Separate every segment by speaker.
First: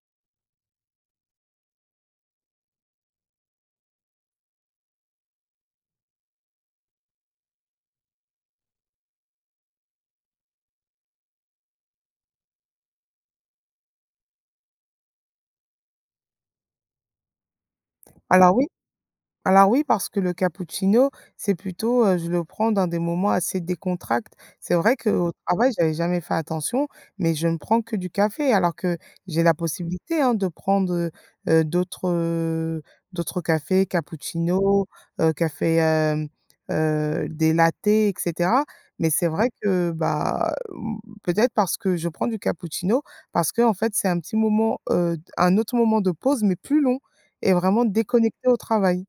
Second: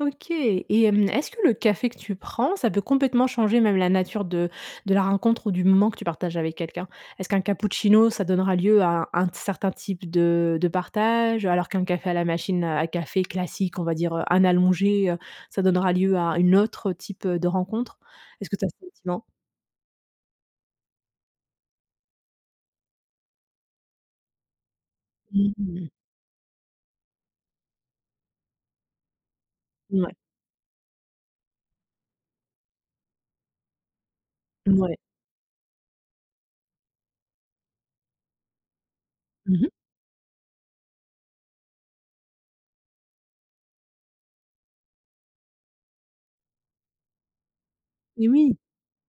Speaker 1: OK. Et hem, est-ce que le café que tu prends, ça peut complètement changer même la nature de de la rencontre ou du moment que tu partages avec quelqu'un? Est-ce qu'un cappuccino, ça donnera lieu à un un t certain type de de partage, alors qu'un café à la machine à café classique, on va dire, heu, un allongé, heu, ça donnera lieu à une autre type, heu, de rencontre? Est-ce
Speaker 2: Alors
Speaker 1: que tu
Speaker 2: oui.
Speaker 1: as ce sentiment?
Speaker 2: Alors oui parce que le cappuccino c'est plutôt, heu, je le prends dans des moments assez décontracts. C'est vrai qu'au
Speaker 1: Mmh
Speaker 2: travail
Speaker 1: mh.
Speaker 2: j'avais jamais fait attention, mais je ne prends que du café. Alors que j'ai la
Speaker 1: Ouais.
Speaker 2: possibilité, hein, de prendre, heu, heu, d'autres, heu, d'autres cafés, cappuccino,
Speaker 1: Mouais.
Speaker 2: heu, café, hem, heu, des latte et cetera. Mais c'est vrai
Speaker 1: Mmh mh.
Speaker 2: que, bah, hem, peut être parce que je prends du cappuccino parce qu'en fait c'est un petit moment, heu un autre moment de pause mais plus long et vraiment
Speaker 1: Et
Speaker 2: déconnecté au
Speaker 1: oui.
Speaker 2: travail.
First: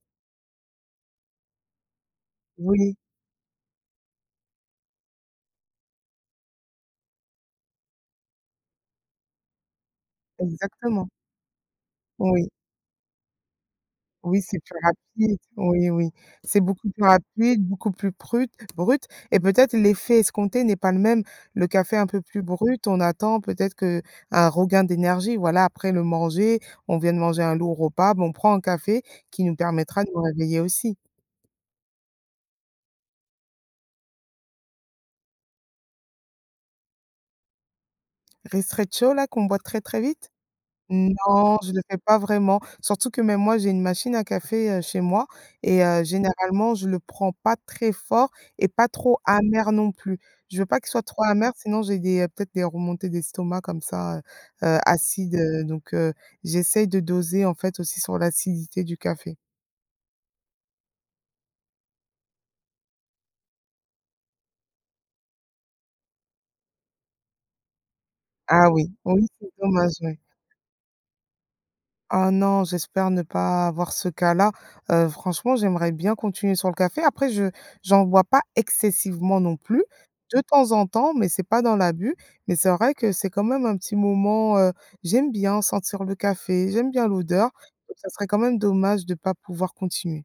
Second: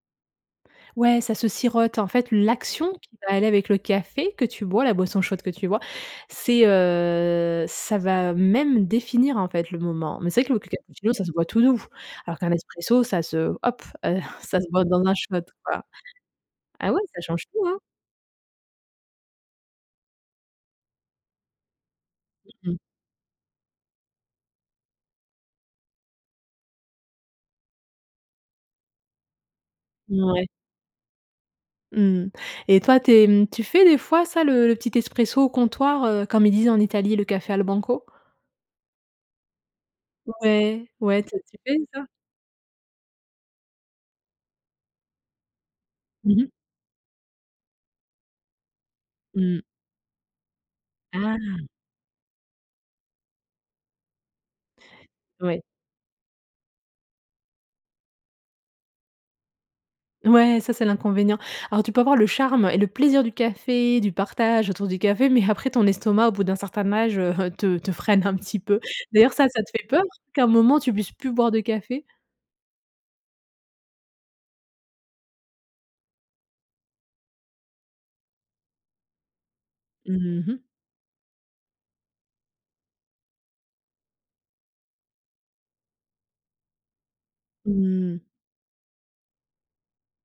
Speaker 1: Ouais ça se sirote, en fait. L'action
Speaker 2: Oui.
Speaker 1: qui va aller avec le café que tu bois, la boisson chaude que tu bois, c'est, heu, ça va même définir en fait le moment. Mais c'est vrai que le
Speaker 2: Exactement.
Speaker 1: capuccino, ça se boit tout doux, alors
Speaker 2: Oui.
Speaker 1: qu'un expresso, ça se hop. Heu,
Speaker 2: Oui c'est
Speaker 1: ça se
Speaker 2: plus
Speaker 1: boit dans un
Speaker 2: rapide,
Speaker 1: shot quoi.
Speaker 2: oui oui. C'est beaucoup
Speaker 1: Ah ouais,
Speaker 2: plus
Speaker 1: ça change
Speaker 2: rapide,
Speaker 1: tout, hein.
Speaker 2: beaucoup plus prute brut et peut-être l'effet escompté n'est pas le même. Le café un peu plus
Speaker 1: Mmh mh.
Speaker 2: brut, on attend peut-être qu'un regain d'énergie, voilà après le manger, on vient de manger un lourd repas, bon on prend un café qui nous permettra de nous
Speaker 1: Mouais.
Speaker 2: réveiller aussi.
Speaker 1: Mmh mh. Et toi tu es, mmh, tu fais des fois ça le le petit expresso au comptoir, heu, comme ils disent en Italie le café al banco?
Speaker 2: Ristretto là qu'on voit très, très vite?
Speaker 1: Ouais. Ouais, toi tu
Speaker 2: Non je
Speaker 1: fais
Speaker 2: ne le fais
Speaker 1: ça?
Speaker 2: pas vraiment, surtout que mais moi j'ai une machine à café, heu, chez moi et heu,
Speaker 1: Mmh mh.
Speaker 2: généralement je le prends pas très fort et pas trop
Speaker 1: Mmh.
Speaker 2: amer non plus. Je veux pas qu'il soit trop amer
Speaker 1: Ah.
Speaker 2: sinon j'ai des peut-être des remontées d'estomac comme ça, heu, heu, acides,
Speaker 1: Ouais.
Speaker 2: heu, donc, heu, j'essaye de doser en fait aussi sur l'acidité du café.
Speaker 1: Ouais ça c'est l'inconvénient. Alors tu peux avoir le charme et le plaisir du café, du partage autour du café, mais après ton estomac, au bout d'un certain âge, heu, te te freine un petit
Speaker 2: Ah
Speaker 1: peu.
Speaker 2: oui, oui
Speaker 1: D'ailleurs, ça
Speaker 2: c'est
Speaker 1: ça te fait
Speaker 2: dommage,
Speaker 1: peur
Speaker 2: oui.
Speaker 1: qu'à un moment tu puisses plus boire de café?
Speaker 2: Ah non j'espère ne pas avoir ce cas-là. Heu, franchement j'aimerais bien continuer sur le café. Après je j'en bois pas excessivement non plus. De
Speaker 1: Mmh mh.
Speaker 2: temps en temps mais c'est pas dans l'abus, mais c'est vrai que c'est quand même un petit moment, heu, j'aime bien sentir le café, j'aime bien l'odeur, donc ça
Speaker 1: Mmh.
Speaker 2: serait quand même dommage de pas pouvoir continuer.